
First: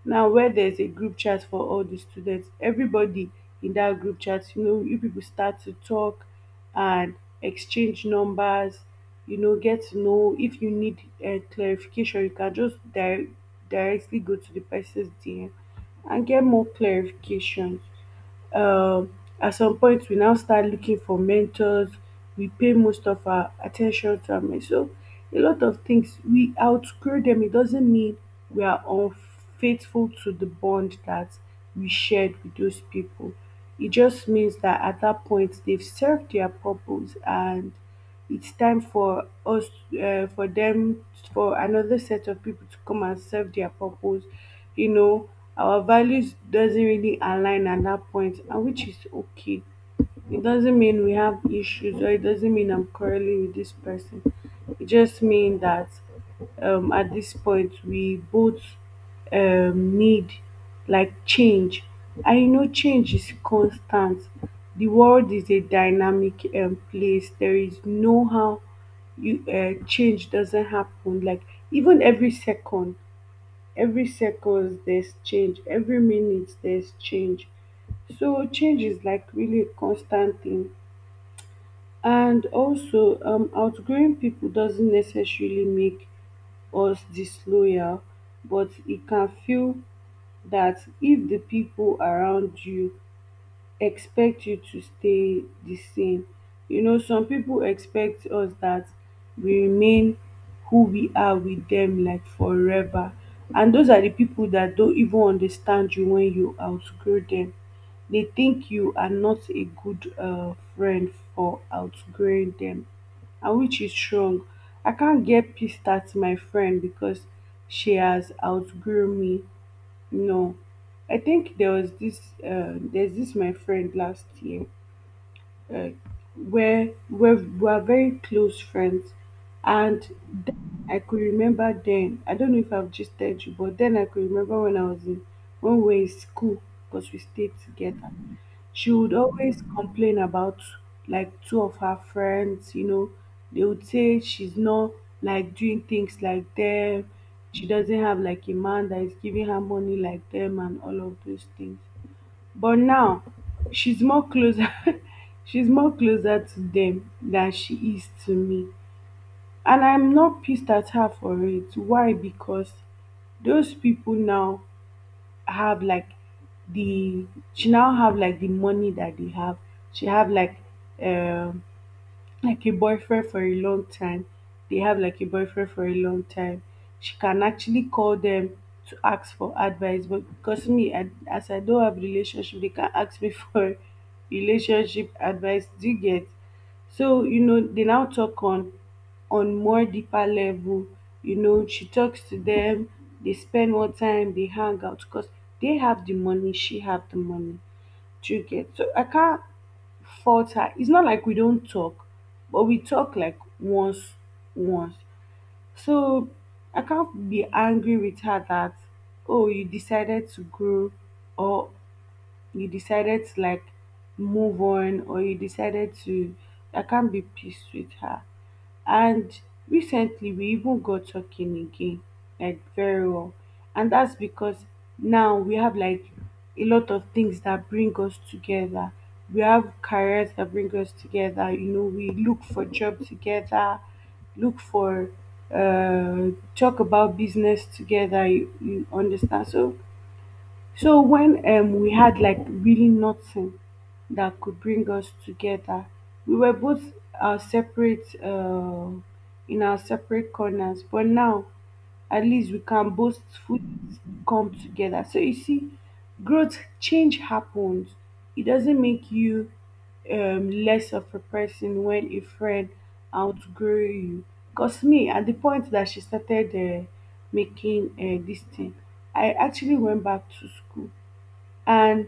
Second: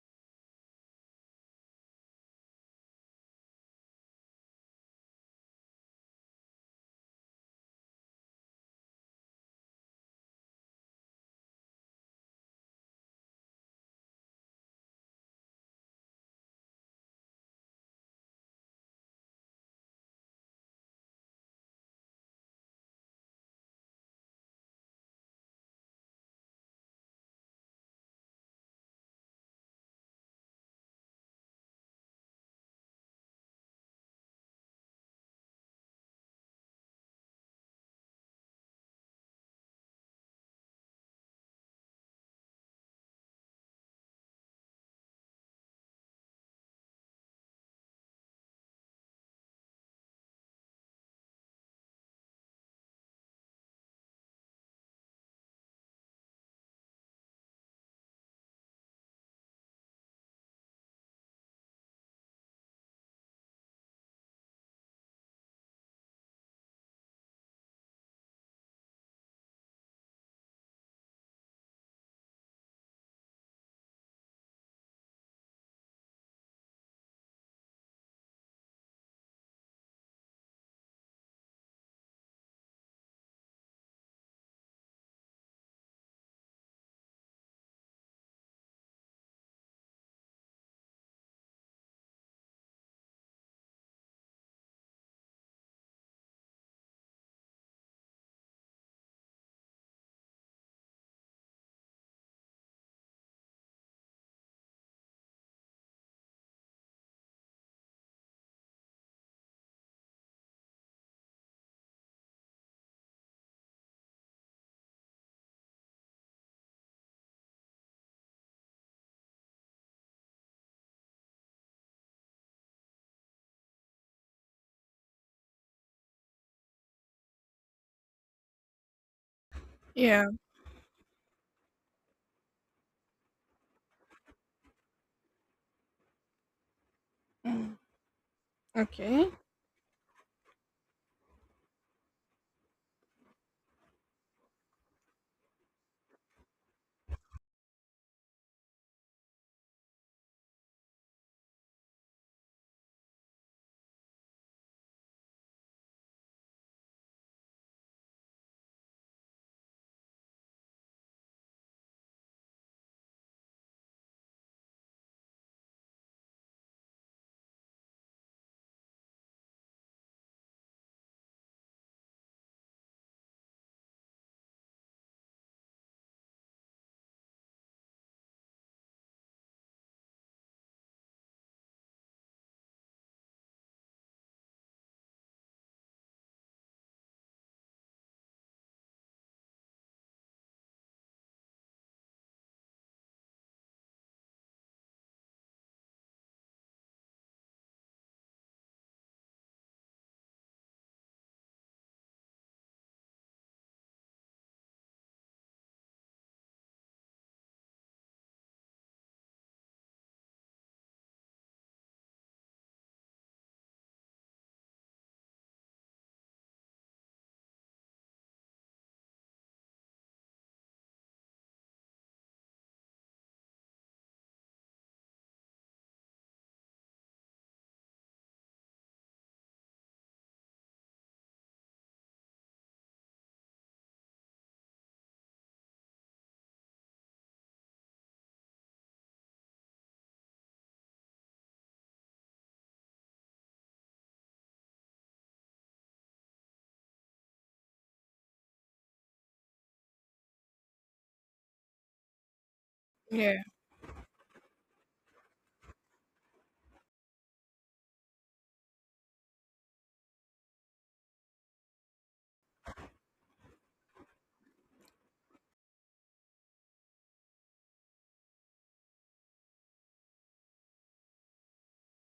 [SPEAKER 1] Now, where there's a group chat for all the students, everybody in that group chat, you people start to talk and exchange numbers, get to know. If you need clarification, you can just directly go to the person's DM and get more clarifications. um at some point, we now start looking for mentors. We pay most of our attention to am. So a lot of things, we outgrow them. It doesn't mean we are unfaithful to the bond that we shared with those people. It just means that at that point they've served their purpose and it's time for them, for another set of people to come and serve their purpose. you know our values doesn't really align at that point, and which is okay. It doesn't mean we have issues, or it doesn't mean I'm quarreling with this person. It just means that at this point we both need, like, change. I know change is constant. The world is a dynamic place. There is no how you change doesn't happen. Like, even every second there's change, every minute there's change. So change is like really a constant thing. And also, outgrowing people doesn't necessarily make us disloyal, but it can feel that if the people around you expect you to stay the same. Some people expect us that we remain who we are with them like forever. And those are the people that don't even understand you when you outgrow them. They think you are not a good friend for outgrowing them, and which is wrong. I can't get pissed at my friend because she has outgrown me. No, I think there was this there's this my friend last year, uh, where we were very close friends. And
[SPEAKER 2] Yeah.
[SPEAKER 1] then I could remember, then I don't know if I've just told you, but then I could remember when I was in when we were in school because we stayed
[SPEAKER 2] Mm.
[SPEAKER 1] together. She would
[SPEAKER 2] Okay.
[SPEAKER 1] always complain about like two of her friends. They would say she's not like doing things like them, she doesn't have like a man that is giving her money like them and all of those things. But now she's more closer she's more closer to them than she is to me. And I'm not pissed at her for it. Why? Because those people now have like the she now have like the money that they have. She have like um a boyfriend for a long time. They have like a boyfriend for a long time. She can actually call them to ask for advice, but because as I don't have relationship, they can ask me for relationship advice. Do you get? So they now talk on more deeper level. She talks to them. They spend more time. They hang out because they have the money. She have the money. Do you get? So I can't falter. It's not like we don't talk, but we talk like once, once. So I can't be angry with her that, oh, you decided to grow, or you decided to like move on, or you decided to I can't be peace with her. And recently we even got talking again, like very well. And that's because now we have like a lot of things that bring us together. We have careers that bring us together. We look for job together, look for uh talk about business together, you understand. So when, we had like really nothing that could bring us together, we were both separate, in our separate corners. But now at least we can both
[SPEAKER 2] Yeah.
[SPEAKER 1] fully come together. So you see, growth change happens. It doesn't make you less of a person when a friend outgrow you. Cause me, at the point that she started making, this thing, I actually went back to school, and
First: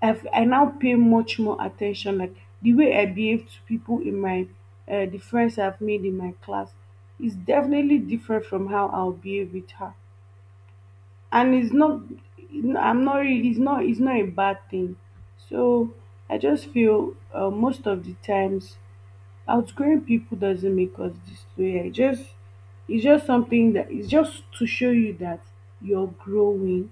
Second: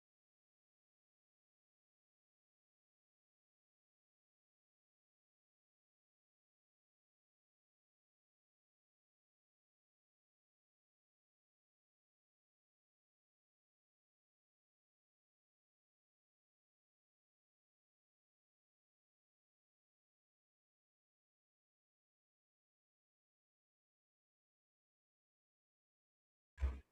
[SPEAKER 1] I now pay much more attention. Like the way I behave to people in my the friends I've made in my class is definitely different from how I'll behave with her. And it's not, it's not a bad thing. So I just feel, most of the times, outgrowing people doesn't make us disloyal. It's just something that, it's just to show you that you're growing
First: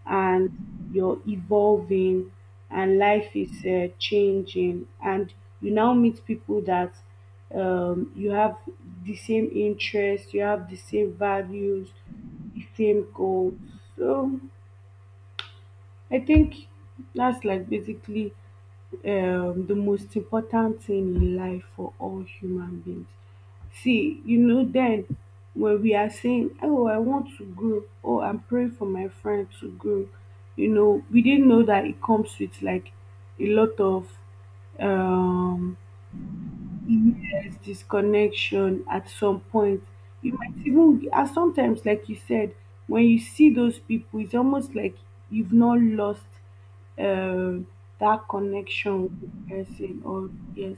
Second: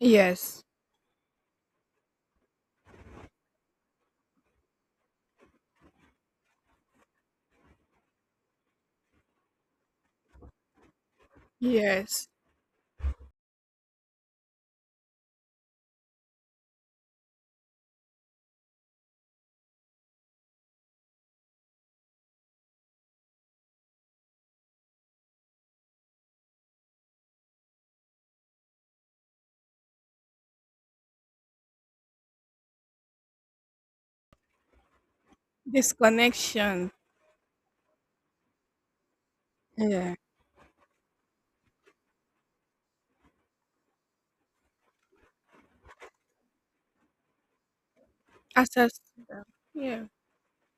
[SPEAKER 2] Yes.
[SPEAKER 1] and you're evolving and life is changing. And you now meet people that you have the same interests, you have the same values,
[SPEAKER 2] Yes,
[SPEAKER 1] the same goals. So I think that's like basically the most important thing in life for all human beings. See, then when we are saying, oh, I want to grow, oh, I'm praying for my friend to grow, we didn't know that it comes with like a lot of um
[SPEAKER 2] this connection.
[SPEAKER 1] yes, disconnection at some point.
[SPEAKER 2] Yeah,
[SPEAKER 1] You might even, and sometimes, like you said, when you see those people, it's almost like you've not lost um that connection
[SPEAKER 2] access.
[SPEAKER 1] with the person,
[SPEAKER 2] Yeah,
[SPEAKER 1] or yes,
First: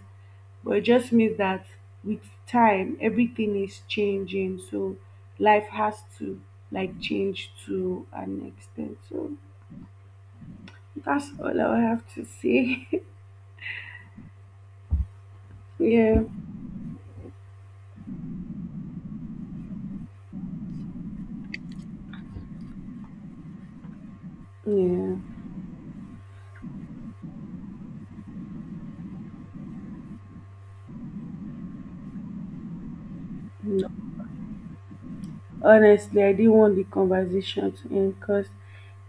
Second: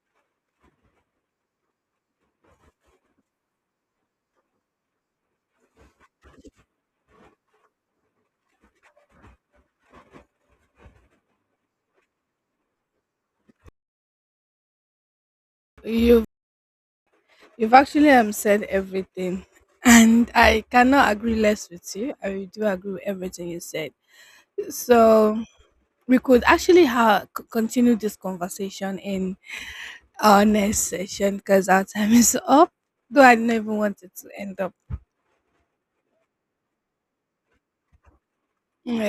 [SPEAKER 1] but it just means that with time, everything is changing. So life has to like change to an extent. So that's all I have to say. Yeah,
[SPEAKER 2] you've you've actually said everything, and I cannot agree less with you. I do agree with everything you said.
[SPEAKER 1] yeah.
[SPEAKER 2] So we could actually continue this conversation in our next session because our time is up. Though I didn't even want it to end up.
[SPEAKER 1] Honestly, I didn't want the conversation to end because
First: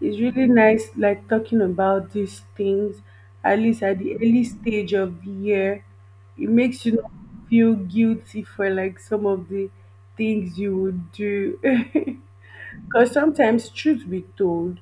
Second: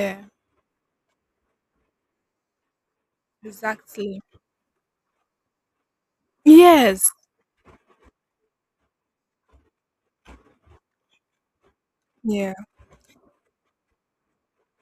[SPEAKER 1] it's really nice, like talking about these things, at least at the
[SPEAKER 2] exactly.
[SPEAKER 1] early stage of the year. It makes you
[SPEAKER 2] Yes.
[SPEAKER 1] not feel guilty for like some of the things you would do.
[SPEAKER 2] Yeah.
[SPEAKER 1] Because sometimes, truth be told,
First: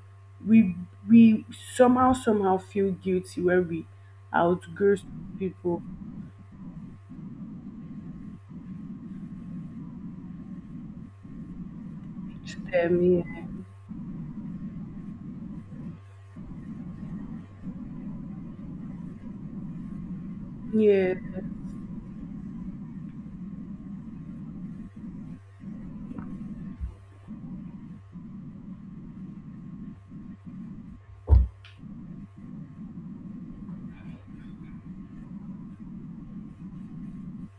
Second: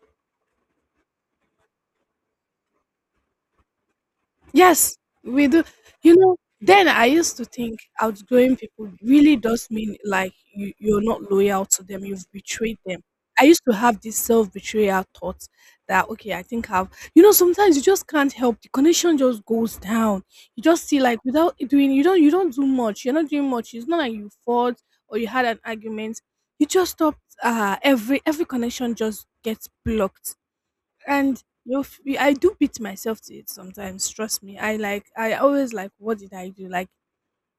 [SPEAKER 1] we we somehow somehow feel guilty when we outgrow
[SPEAKER 2] Yes,
[SPEAKER 1] some
[SPEAKER 2] we do.
[SPEAKER 1] people.
[SPEAKER 2] You know, then I used to think outgoing people really does mean like you're not loyal to them, you've betrayed them.
[SPEAKER 1] Yeah.
[SPEAKER 2] I used to have this self betrayal thought that, okay, I think I've, you know, sometimes you just can't help. The connection just goes down. You just see,
[SPEAKER 1] Yeah.
[SPEAKER 2] like, without it doing, you don't do much. You're not doing much. It's not like you fought or you had an argument. You just stopped. Every connection just gets blocked, and you know, I do beat myself to it sometimes. Trust me, I always like, what did I do? Like,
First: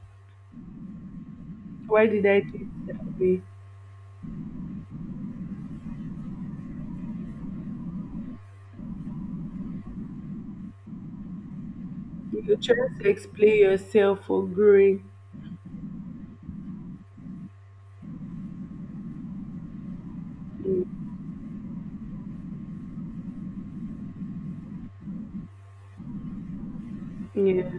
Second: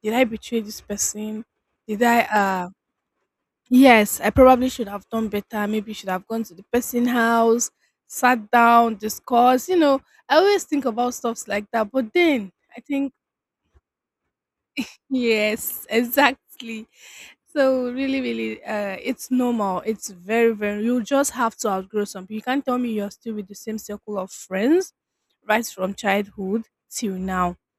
[SPEAKER 2] did I betray this person? Did
[SPEAKER 1] Why
[SPEAKER 2] I?
[SPEAKER 1] did I do it that way?
[SPEAKER 2] Yes, I probably should have done better. Maybe should have gone to the person house, sat down, discussed. You know, I always think about stuffs like that. But then
[SPEAKER 1] You're
[SPEAKER 2] I
[SPEAKER 1] trying to
[SPEAKER 2] think,
[SPEAKER 1] explain yourself for growing.
[SPEAKER 2] yes, exactly. So really, really, it's normal. It's very, very. You
[SPEAKER 1] Mm,
[SPEAKER 2] just have to outgrow some. You can't tell me you're still with the same circle of friends, right from childhood till now.
[SPEAKER 1] yeah,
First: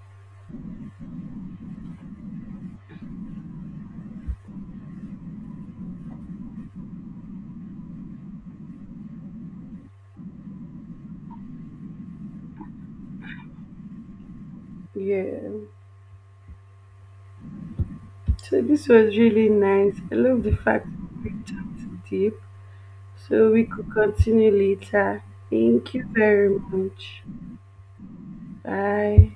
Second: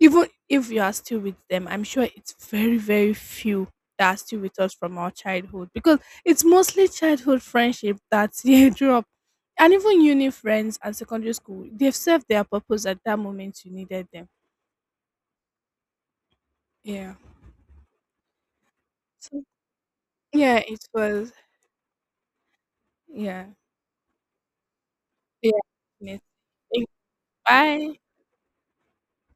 [SPEAKER 2] Even if you are still with them, I'm sure it's very, very few that are still with us from our childhood, because it's mostly childhood friendship that they drop, and even uni friends and secondary school. They've served their purpose at that moment. You needed them.
[SPEAKER 1] yeah.
[SPEAKER 2] Yeah.
[SPEAKER 1] So this was
[SPEAKER 2] So
[SPEAKER 1] really nice. I love the
[SPEAKER 2] yeah, it
[SPEAKER 1] fact we
[SPEAKER 2] was.
[SPEAKER 1] talked deep.
[SPEAKER 2] Yeah.
[SPEAKER 1] So we could continue later. Thank you
[SPEAKER 2] Yeah.
[SPEAKER 1] very much.
[SPEAKER 2] Bye.
[SPEAKER 1] Bye.